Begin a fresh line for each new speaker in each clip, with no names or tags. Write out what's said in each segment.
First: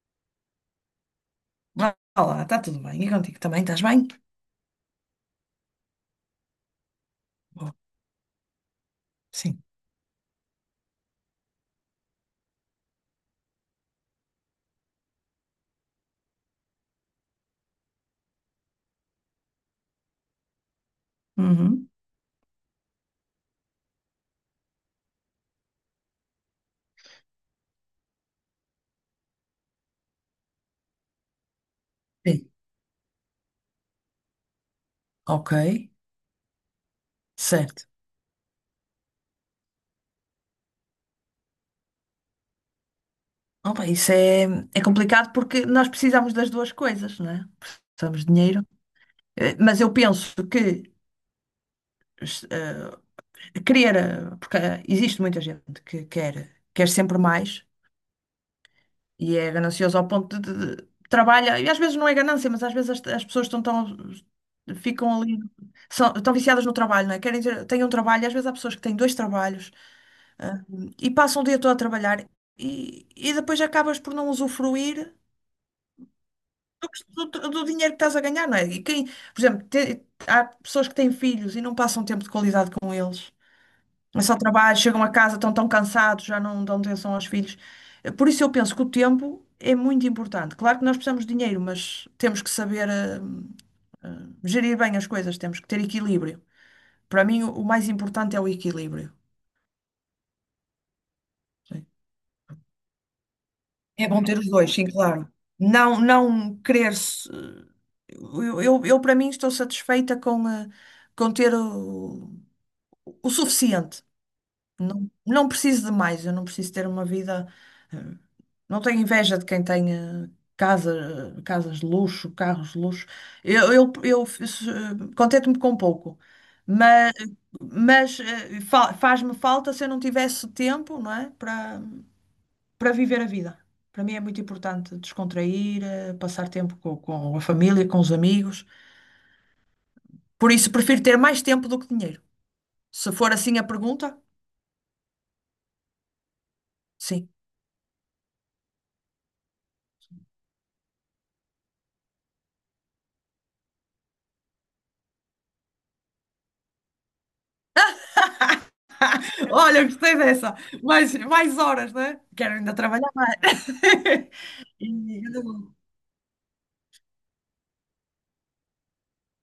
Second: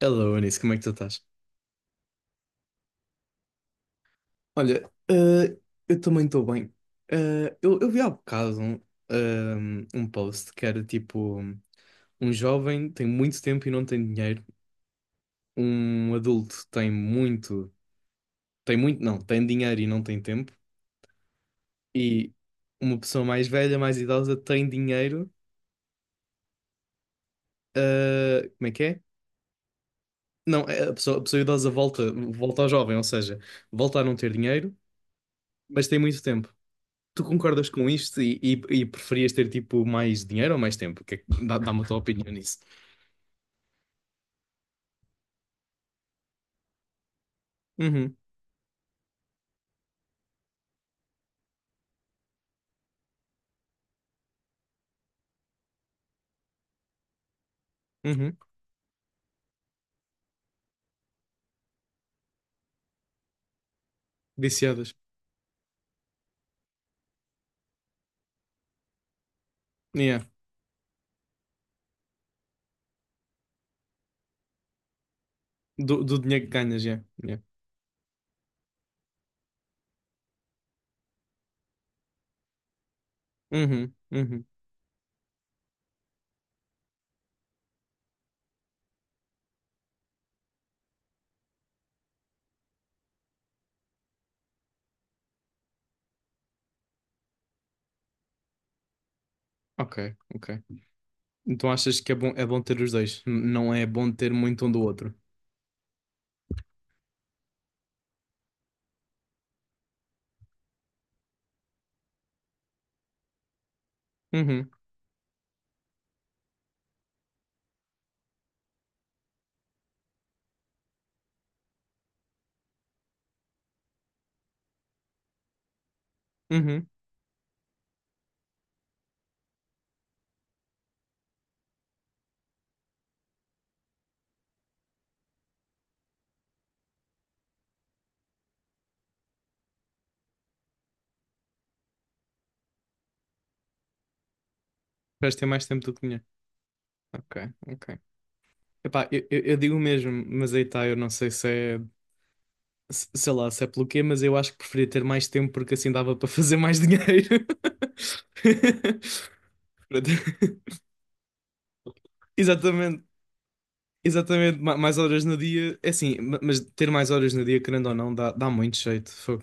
Hello, Anísio, como é que tu estás?
Ah, olá, está tudo bem? E contigo também? Estás bem?
Olha, eu também estou bem.
Bom.
Eu vi há bocado um,
Sim.
ehm, um post que era tipo: um jovem tem muito tempo e não tem dinheiro, um adulto tem muito, não, tem dinheiro e não tem tempo,
Uhum.
e uma pessoa mais velha, mais idosa, tem dinheiro. Como é que é? Não, é a pessoa idosa volta,
Sim,
volta ao jovem, ou seja, volta a não ter dinheiro,
ok,
mas tem muito tempo. Tu concordas
certo.
com isto e preferias ter tipo mais dinheiro ou mais tempo? Que é que- dá- Dá-me a tua opinião nisso.
Opa, isso é complicado porque nós precisamos das duas coisas, não é?
Uhum,
Precisamos de dinheiro. Mas eu penso que eh, porque existe muita gente que quer sempre mais.
uhum.
E é ganancioso ao ponto de trabalha, e às vezes não é ganância, mas às vezes as pessoas estão tão,
Viciadas.
ficam ali, são, estão viciadas no trabalho, não é? Querem ter, têm um trabalho, e às vezes há pessoas que têm dois trabalhos,
Yeah.
ah, e passam o dia todo a trabalhar e depois acabas por não usufruir
Do dinheiro que ganhas,
do,
yeah.
que-
Yeah.
do dinheiro que estás a ganhar, não é? E quem, por exemplo, há pessoas que têm filhos e não passam tempo de qualidade com eles.
Uhum,
Mas só
uhum.
trabalho, chegam a casa, estão tão cansados, já não dão atenção aos filhos. Por isso eu penso que o tempo é muito importante. Claro que nós precisamos de dinheiro, mas temos que saber eh, gerir bem as coisas, temos que ter equilíbrio. Para mim, o mais importante é o equilíbrio.
Ok, ok. Então
Sim.
achas que é bom ter os dois? Não é
É
bom
bom
ter
ter os
muito um
dois,
do
sim,
outro?
claro. Não, não querer. Eu, para mim, estou satisfeita com, com ter o suficiente.
Uhum,
Não, não preciso de mais, eu não preciso ter uma vida. Não tenho inveja de quem tenha casa, casas de luxo, carros de luxo. Eu fiz, contento-me com pouco,
uhum.
mas, mas faz-me falta se eu não tivesse tempo, não é? Para viver a vida. Para mim é muito importante descontrair, passar tempo com a família, com os amigos. Por isso prefiro ter mais tempo do que dinheiro. Se for assim a pergunta,
Preferes ter mais tempo do que dinheiro.
sim.
Ok, ok. Epá, eu digo o mesmo, mas aí tá, eu não sei se é. Sei lá, se é pelo quê, mas eu acho que preferia ter mais tempo porque assim dava para fazer mais dinheiro.
Olha,
Pronto.
gostei dessa. Mais horas, não é? Quero ainda
Exatamente,
trabalhar.
exatamente, mais
E-
horas no dia, é assim, mas ter mais horas no dia, querendo ou não, dá muito jeito, fogo.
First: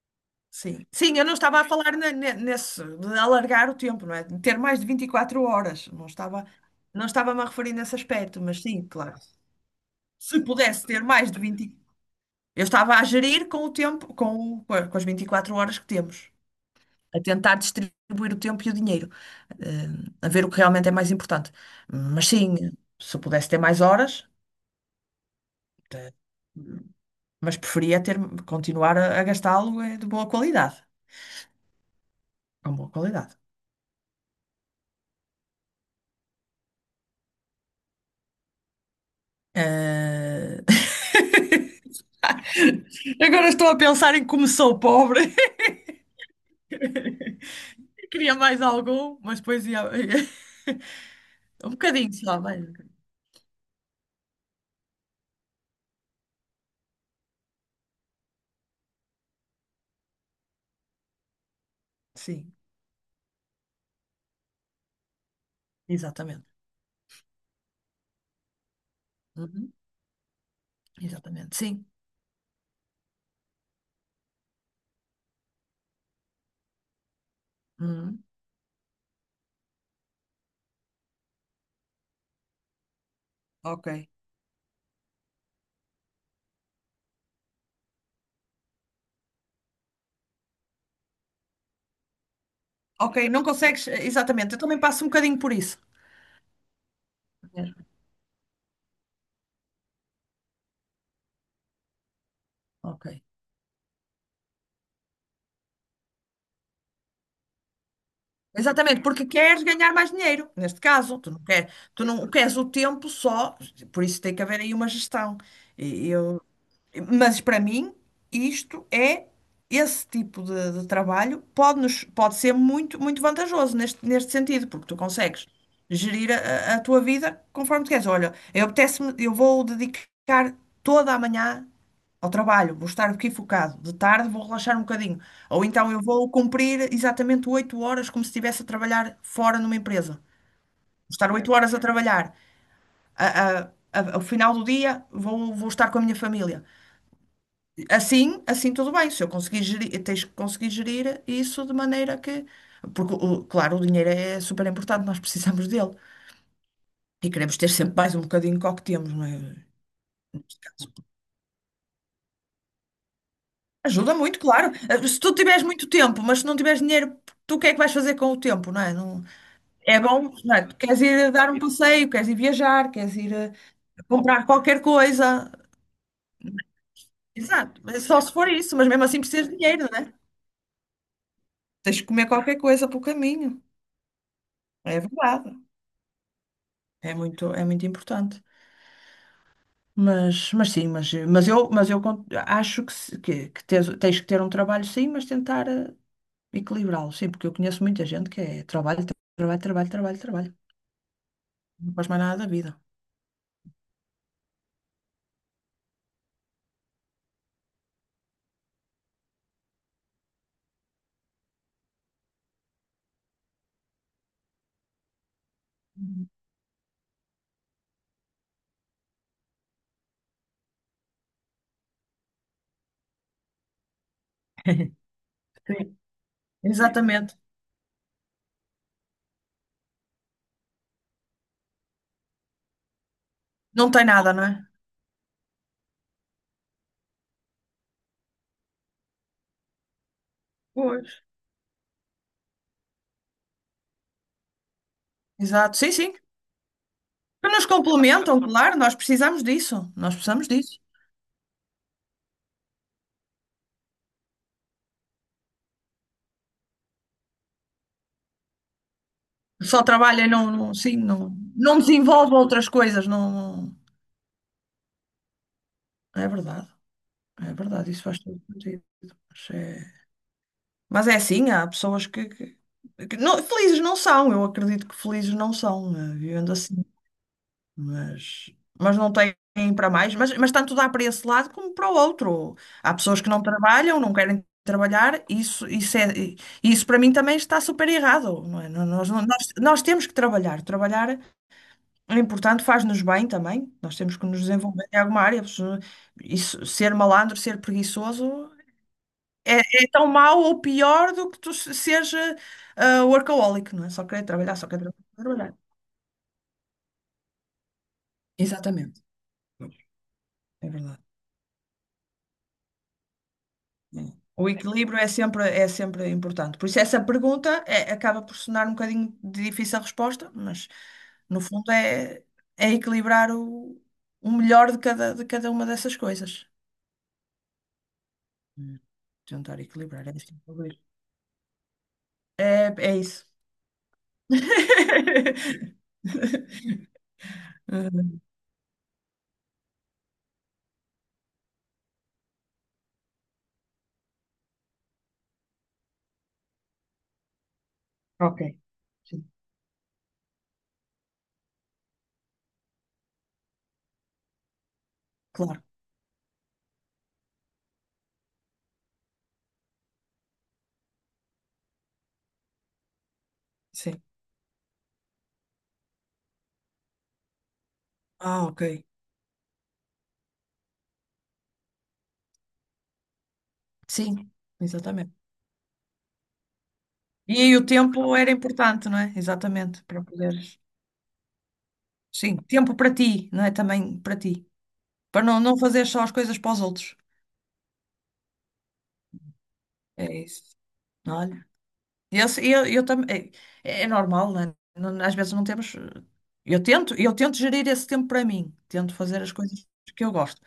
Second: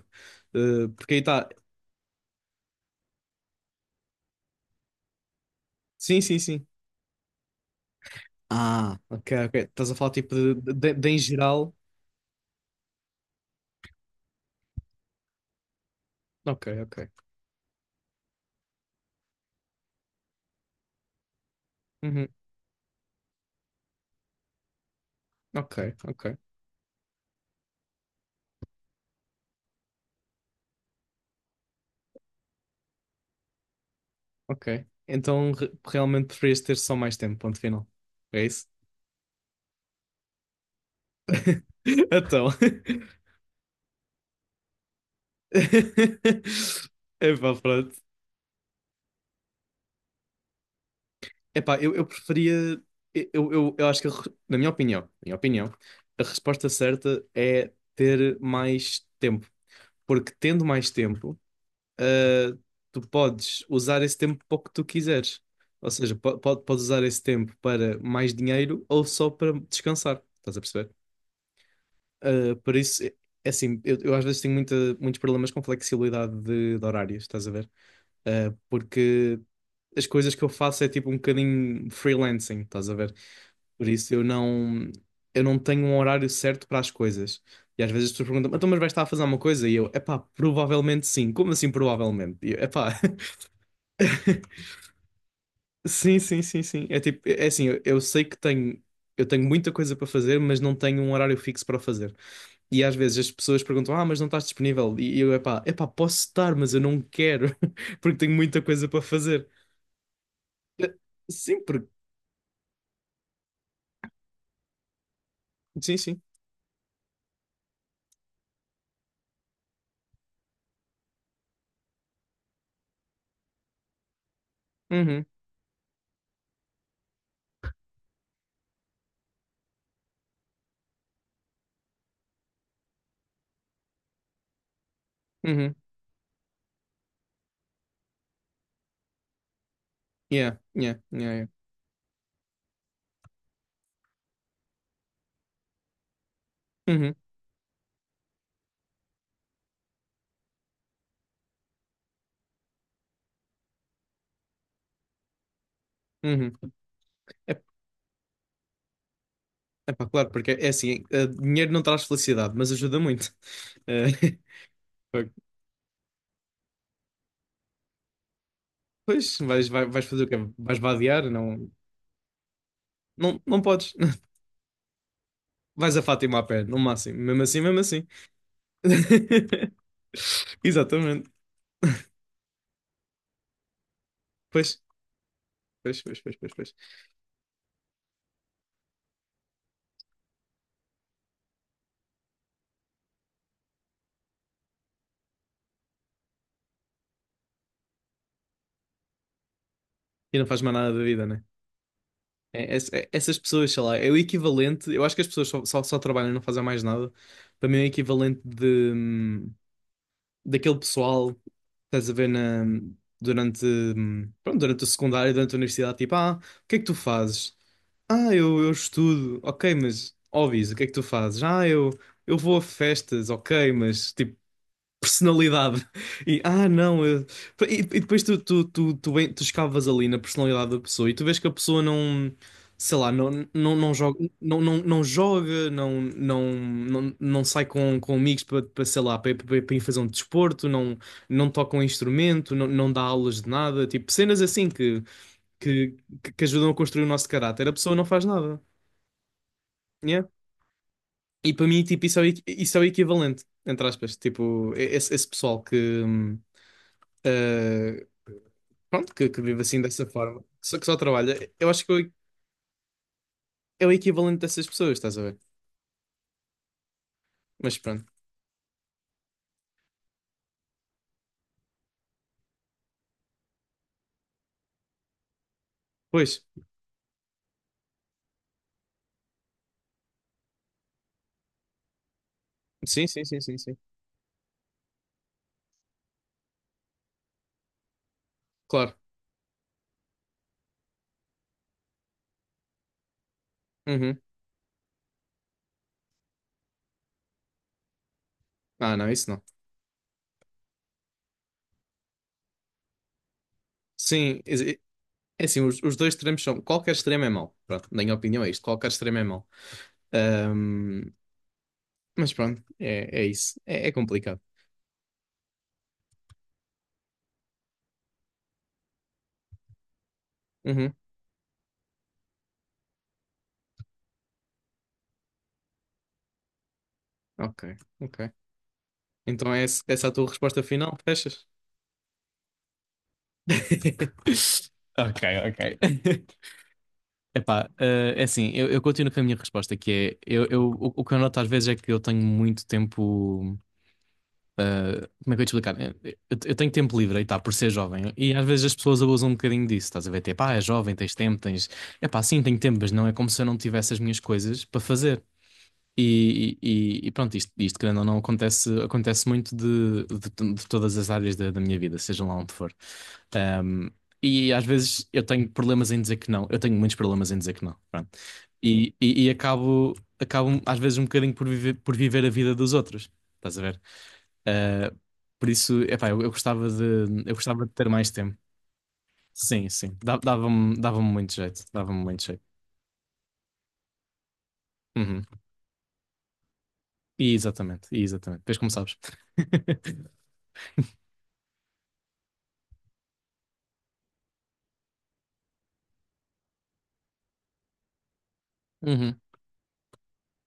Sim.
Porque
Sim,
aí
eu não
está,
estava a falar nesse, de alargar o tempo, não é? De ter mais de 24 horas.
sim, sim, sim.
Não estava-me a referir nesse aspecto, mas sim,
Ah,
claro.
ok, ok, estás a falar tipo
Se
de,
pudesse ter
de em
mais de
geral,
vinte, eu estava a gerir com o tempo, com, o- com a- com as 24 horas que temos,
ok, ok,
a tentar distribuir o tempo e o dinheiro, eh, a ver o que realmente é mais importante.
uhum.
Mas sim, se pudesse ter mais horas,
Ok,
te-
ok,
mas preferia ter, continuar a gastá-lo de boa qualidade, com boa qualidade.
ok. Então realmente preferias ter só mais tempo, ponto final, é isso?
Eh,
Então.
Agora estou a pensar em como sou pobre.
Epá, pronto.
Queria mais algum, mas depois ia. Um
Epá, eu
bocadinho só, mais, um
preferia.
bocadinho.
Eu acho que, na minha opinião, a resposta certa é ter mais tempo. Porque tendo mais tempo,
Sim,
ah, tu podes usar esse tempo para o que tu quiseres. Ou seja,
exatamente.
podes usar esse tempo para mais dinheiro ou só para
Uhum.
descansar. Estás a perceber?
Exatamente, sim.
Ah, por isso, é assim, eu às vezes tenho muita, muitos problemas com flexibilidade de horários, estás a ver?
Uhum.
Porque as coisas que eu faço é tipo um bocadinho freelancing, estás a ver? Por
Ok.
isso eu não tenho um horário certo para as coisas. E às vezes as pessoas perguntam, então, mas vais estar a fazer alguma coisa? E eu, epá, provavelmente sim. Como assim provavelmente? E eu, epá,
Ok, não consegues. Exatamente, eu também passo um bocadinho por isso.
sim, sim, sim, sim. É tipo, é assim,
Mesmo.
eu sei que tenho, eu tenho muita coisa para fazer, mas não tenho um horário fixo para fazer. E às
Ok.
vezes as pessoas perguntam, ah, mas não estás disponível? E eu, epá, posso estar, mas eu não quero, porque tenho muita coisa para
Exatamente, porque
fazer.
queres ganhar mais dinheiro, neste
Eh,
caso.
Sim, porque,
Tu não queres o tempo só, por isso tem que haver aí uma gestão.
sim,
E
sim.
eu, mas para mim, isto é, esse tipo de trabalho pode, nos, pode ser muito, muito vantajoso neste sentido, porque tu
Uhum.
consegues gerir a tua vida conforme tu queres. Olha, eu apetece-me, eu vou dedicar toda a manhã ao trabalho, vou estar aqui focado. De tarde vou relaxar um bocadinho. Ou
Uhum.
então eu vou cumprir exatamente 8 horas como se estivesse a trabalhar fora numa empresa. Vou
Yeah, yeah, yeah,
estar
yeah.
8 horas a trabalhar. Ao final do dia, vou estar com a minha família.
Uhum,
Assim, assim tudo bem, se eu conseguir gerir, tens que conseguir gerir isso de maneira que. Porque, claro, o dinheiro é super importante, nós precisamos dele.
uhum.
E queremos
É,
ter sempre mais um bocadinho que o que temos, não é?
é pá, claro, porque é assim, dinheiro não traz felicidade, mas ajuda muito.
Ajuda
Eh,
muito, claro. Se tu tiveres muito tempo, mas se não tiveres dinheiro, tu o que é que vais fazer com o tempo, não é?
pois,
É
vais fazer o
bom,
quê?
não é? Tu
Vais
queres
vadear?
ir dar um
Não,
passeio, queres ir viajar, queres ir
não, não podes.
comprar qualquer coisa.
Vais a Fátima a pé, no máximo. Mesmo assim, mesmo
Exato, mas
assim.
só se for isso, mas mesmo assim precisas de dinheiro, não é?
Exatamente.
Tens de comer qualquer coisa pelo caminho.
Pois,
É verdade.
pois, pois, pois, pois, pois.
É muito importante. Mas sim, mas acho que, que tens que ter um trabalho, sim, mas tentar equilibrá-lo, sim, porque eu conheço muita gente que é trabalho, trabalho, trabalho, trabalho,
E não
trabalho.
faz mais nada da vida, né?
Não faz mais nada da vida.
Essas pessoas, sei lá, é o equivalente. Eu acho que as pessoas só trabalham e não fazem mais nada. Para mim é o equivalente de. Daquele pessoal, estás a ver na, pronto, durante o secundário, durante a universidade, tipo, o que é que tu fazes? Ah, eu estudo, ok, mas óbvio, o que é que tu fazes? Ah, eu vou a festas, ok, mas tipo, personalidade.
Sim.
E não.
Exatamente.
E depois tu escavas ali na personalidade da pessoa e tu vês que a pessoa não, sei lá,
Não
não
tem
joga,
nada, não é?
não joga, não sai com amigos sei lá, para ir fazer um desporto, não,
Pois.
não toca um instrumento, não, não dá aulas de nada, tipo cenas assim
Exato. Sim,
que,
sim.
que ajudam a construir o nosso
Que
caráter.
nos
A pessoa não faz
complementam,
nada.
claro, nós precisamos disso. Nós
Yeah?
precisamos disso.
E para mim, tipo, isso é, isso é o equivalente, entre aspas, tipo, esse pessoal que. hum, Uh, Pronto, que vive
Só
assim dessa
trabalha e
forma,
não,
que só trabalha. Eu
não
acho que eu-
desenvolve outras coisas, não, não-
É o equivalente dessas pessoas, estás a ver?
é verdade. É
Mas
verdade, isso
pronto.
faz todo sentido. Mas é, mas é assim, há pessoas que felizes não são, eu acredito que felizes não são,
Pois,
vivendo assim, mas, mas não têm para mais, mas tanto dá para esse lado como para o outro. Há
sim,
pessoas
sim,
que
sim,
não
sim, sim.
trabalham, não querem trabalhar, isso, é, isso para mim também está super errado, não é?
Claro.
Nós temos que trabalhar. Trabalhar é importante, faz-nos bem também, nós temos
Uhum.
que nos desenvolver em alguma área, isso, ser malandro, ser preguiçoso.
Ah, não, isso não.
É, é tão mau ou pior do que tu se- seja ah, workaholic, não é? Só querer
Sim,
trabalhar, só
é
querer
é
trabalhar.
assim, os dois extremos são. Qualquer extremo é mau. Pronto, na minha opinião é isto. Qualquer
Exatamente.
extremo é mau.
É
Ahm,
verdade.
mas pronto, é isso. É
É.
complicado.
O equilíbrio é sempre importante. Por isso, essa pergunta acaba por sonar um bocadinho de difícil a resposta, mas
Uhum.
no fundo é, é equilibrar o melhor de cada uma dessas coisas.
Ok, ok.
Hum.
Então
Tentar
é essa
equilibrar.
a
É, isso
tua
que eu vou
resposta
ver.
final? Fechas?
É isso.
Ok, ok. Epá, é assim, eu continuo com a minha resposta, que é, o que eu noto às vezes é que eu tenho muito tempo, como é que eu ia te explicar? Eu tenho tempo livre, aí tá, por ser jovem, e
Ok.
às vezes as pessoas
Sim,
abusam um bocadinho disso, estás a ver, tipo, ah, é jovem, tens tempo, tens. Epá, sim, tenho tempo, mas não é como se eu não tivesse as minhas coisas para fazer.
claro.
E pronto, isto querendo ou não acontece, acontece muito de, de todas as áreas da minha vida, seja lá onde for. Um,
Sim.
e às vezes eu tenho problemas em dizer que não, eu tenho muitos problemas em dizer que não. Pronto.
Ah, ok.
E acabo, acabo às vezes um bocadinho por viver a vida dos outros, estás a ver?
Sim,
Uh,
exatamente.
por isso, epá, eu gostava de,
E
eu
aí o
gostava de ter mais
Tempo era
tempo.
importante, não é?
Sim,
Exatamente,
sim,
para poderes.
dava-me muito jeito, dava-me muito
Sim,
jeito.
tempo para ti, não é? Também para ti. Para
Uhum.
não fazer só as coisas para os outros.
E exatamente, e exatamente. Depois como sabes.
É isso. Olha, eu também. É, é normal, não é? Às vezes não temos. Eu tento gerir esse tempo para mim, tento
Uhum.
fazer as coisas que eu gosto.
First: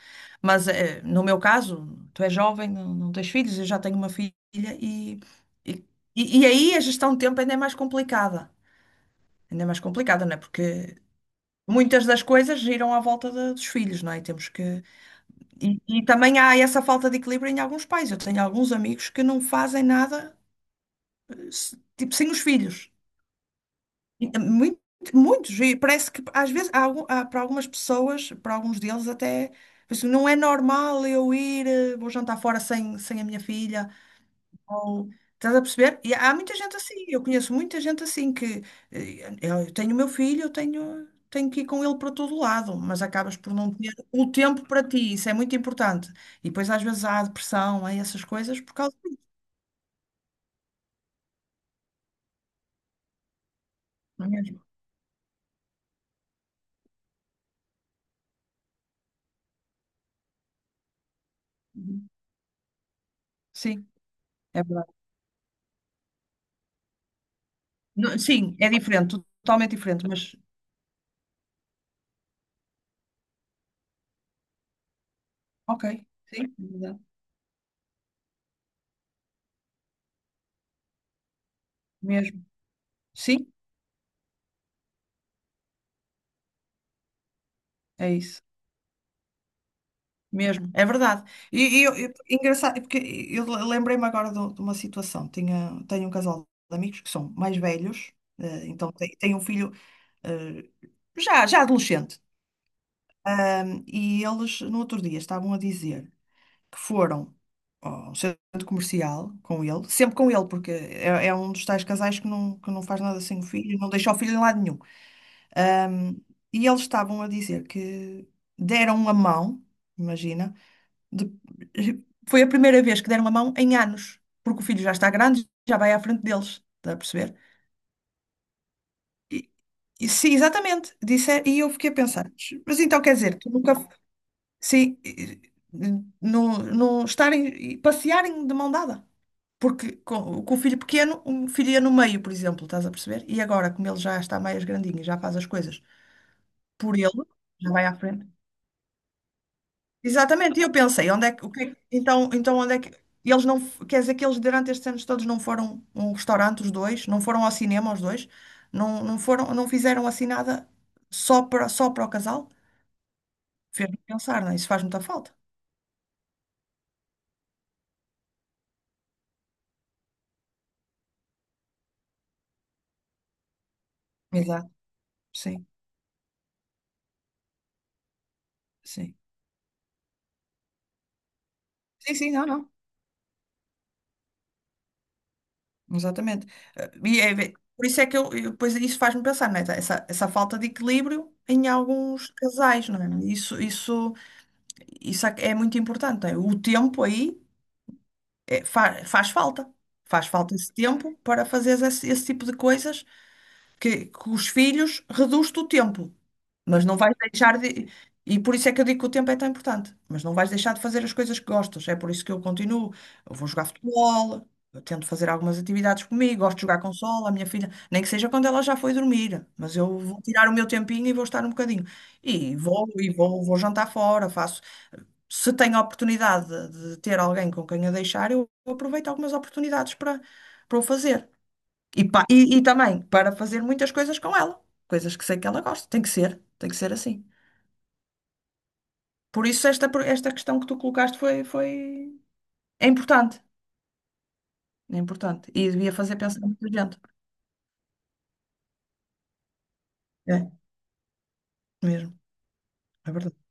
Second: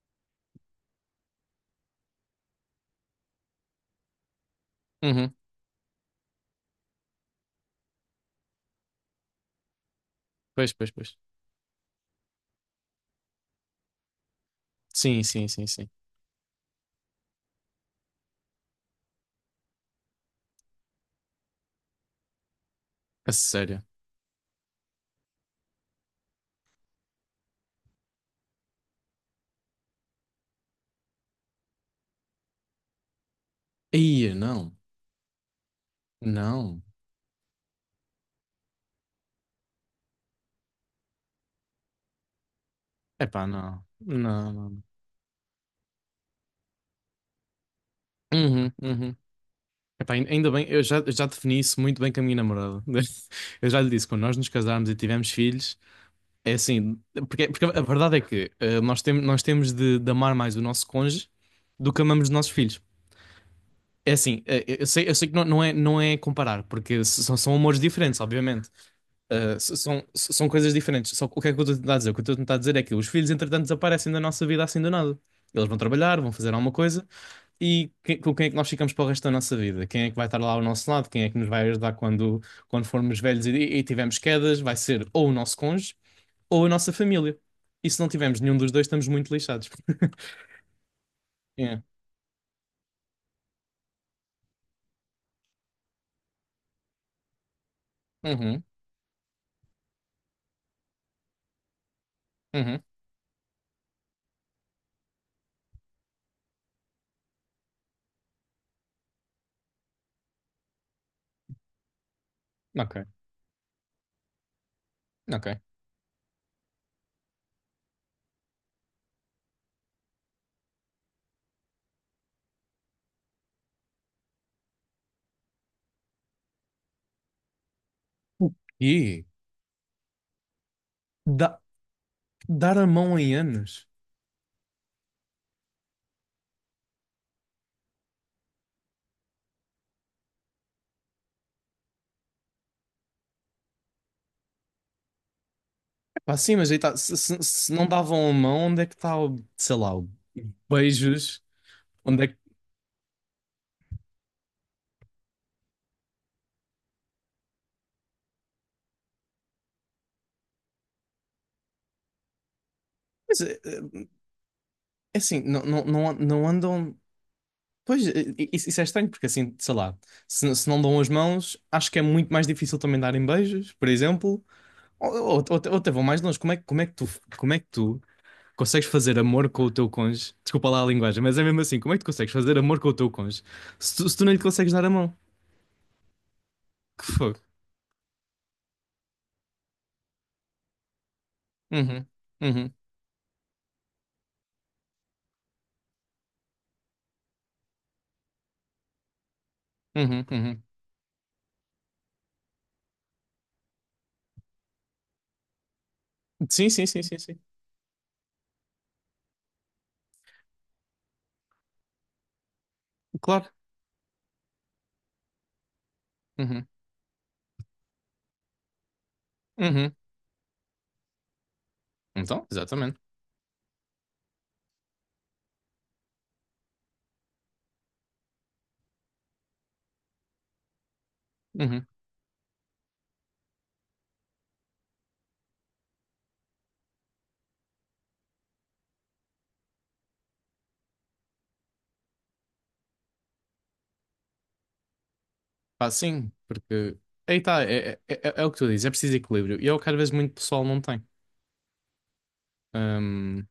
Mas no meu caso, tu és jovem, não tens filhos, eu já tenho uma filha e,
Uhum.
e, e aí a gestão de tempo ainda é mais complicada. Ainda é mais complicada, não é?
Pois, pois,
Porque
pois.
muitas das coisas giram à volta dos filhos, não é? E temos que.
Sim, sim, sim, sim.
E também há essa falta de equilíbrio em alguns pais. Eu tenho alguns amigos que não fazem nada, tipo, sem os filhos.
A sério.
E muitos. E parece que, às vezes, há para algumas pessoas, para alguns deles, até, assim, não é normal eu ir, vou jantar fora sem a minha filha.
Ih, não.
Estás a perceber? E há muita gente
Não.
assim, eu conheço muita gente assim que, eu tenho o meu filho, tenho que ir com ele para todo lado, mas acabas
Epá,
por não
não.
ter o
Não,
tempo
não.
para ti, isso é muito importante. E depois às vezes há depressão, há essas coisas
Uhum,
por causa
uhum.
disso,
Epá, ainda bem, eu já defini isso muito bem com a minha namorada. Eu já lhe disse, quando
não é
nós nos
mesmo?
casarmos e tivermos filhos, é assim, porque, porque a verdade é que nós temos de amar mais o nosso cônjuge do que
Uhum.
amamos os nossos filhos.
Sim,
É assim,
é
eu
verdade.
sei, eu sei que não, não é comparar, porque são amores
Não,
diferentes,
sim,
obviamente.
é diferente, totalmente diferente, mas
São coisas diferentes. Só que o que é que eu estou a tentar dizer? O que eu estou a tentar dizer é que os filhos, entretanto, desaparecem da nossa vida assim do nada. Eles vão
ok,
trabalhar, vão
sim, é
fazer alguma
verdade,
coisa com quem é que nós ficamos para o resto da nossa vida? Quem é que vai estar lá ao nosso lado? Quem é que nos vai ajudar
mesmo.
quando formos velhos
Sim,
e tivermos quedas? Vai ser ou o nosso cônjuge ou a nossa família. E se não
é
tivermos
isso.
nenhum dos dois, estamos muito lixados.
Mesmo, é verdade.
Yeah.
E engraçado, porque eu lembrei-me agora de uma situação. Tenho um casal de amigos que são mais velhos,
Uhum,
então tem um filho, eh, já adolescente.
uhum.
E eles, no outro dia, estavam a dizer que foram ao centro comercial com ele, sempre com ele, porque é, é um dos tais casais que não
Ok,
faz nada sem o filho, não deixa o filho em lado nenhum.
ok.
Ahm, e eles estavam a dizer que deram a mão, imagina, de- foi a primeira vez que deram a mão em anos, porque o filho já está grande, já vai à frente deles, está a perceber?
E
E, e sim, exatamente, disse,
dá-
e eu fiquei a pensar,
dar
mas
a
então quer
mão em
dizer, tu nunca,
anos.
sim, não estarem, e passearem de mão dada, porque com o filho pequeno, um filho ia no meio, por exemplo, estás a perceber? E agora, como ele já está mais grandinho e já faz as coisas
Pá, sim, mas aí
por
tá,
ele, já
se
vai
não
à frente.
davam a mão, onde é que está o, sei lá, o
Exatamente, e eu pensei, onde é
beijos?
que, o que
Onde é
então,
que.
então onde é que, e eles não, f- quer dizer que eles durante estes anos todos não foram a um restaurante os dois, não foram ao cinema os dois, não, não foram, não fizeram assim nada só para o casal?
Mas, é
Fez-me pensar, não é? Isso faz muita
é
falta.
assim, não, não, não, não andam. Pois, é, é, isso é estranho, porque assim, sei lá, se não dão as mãos, acho que é muito mais difícil também darem beijos, por exemplo.
Exato, sim,
Ou até vão mais longe. Como é que tu consegues
sim.
fazer amor com o teu cônjuge? Desculpa lá a linguagem, mas é mesmo assim, como é que tu
Sim, sim,
consegues
não,
fazer
não,
amor com o teu cônjuge se tu não lhe consegues dar a mão?
exatamente.
Que
E é,
fogo.
é- por isso é que eu, pois, isso faz-me pensar, não é? Essa falta de equilíbrio em
Uhum,
alguns
uhum,
casais, não é? Isso, isso é muito importante, não é? O tempo aí é, faz falta.
uhum,
Faz falta
uhum.
esse tempo para fazeres esse tipo de coisas que os filhos reduz-te o tempo,
Sim,
mas
sim,
não
sim,
vais
sim, sim.
deixar de. E por isso é que eu digo que o tempo é tão importante, mas não vais deixar de fazer as coisas que gostas. É por isso que eu continuo. Eu vou
Claro.
jogar futebol, eu tento fazer algumas atividades comigo, gosto de
Uhum.
jogar consola, a minha filha, nem que seja quando ela já foi dormir, mas
Uhum.
eu vou tirar o meu tempinho e vou estar um bocadinho.
Então,
E vou,
exatamente.
e vou, vou jantar fora, faço se tenho a oportunidade de ter alguém com quem a deixar, eu aproveito algumas oportunidades para, para o fazer.
Uhum.
E também para fazer muitas coisas com ela, coisas que sei que ela gosta. Tem que ser assim. Por isso, esta questão que tu colocaste foi... é importante. É importante. E
Pá,
devia fazer
sim,
pensar muita
porque
gente.
aí tá, é o que tu dizes, é preciso equilíbrio. E é o que às vezes muito
É,
pessoal não tem.
mesmo. É verdade.
Hum,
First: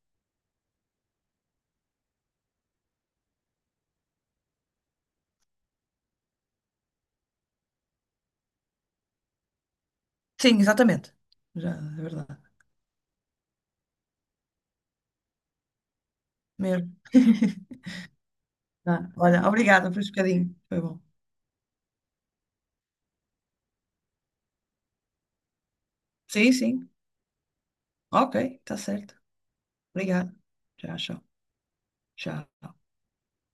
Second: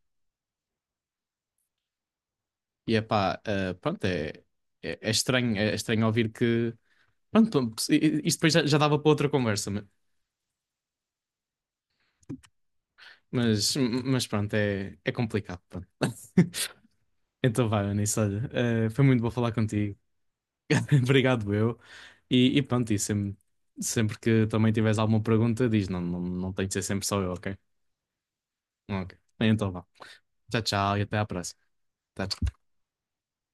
e é pá, pronto, é estranho ouvir que. Pronto, isto depois já, já dava para outra conversa,
Sim, exatamente. Já, é verdade.
mas, mas pronto, é complicado. Pronto.
Mesmo.
Então vai, Anis, olha, foi
Ah,
muito bom
olha,
falar
obrigada
contigo.
por este bocadinho. Foi bom.
Obrigado, eu. E pronto, e sempre que também tiveres alguma pergunta, diz, não, não,
Sim,
não tem de ser
sim.
sempre só eu, ok?
Ok, está certo.
Ok. Então vá.
Obrigada.
Tchau,
Já,
tchau e até
tchau.
à próxima. Tchau, tchau.
Tchau.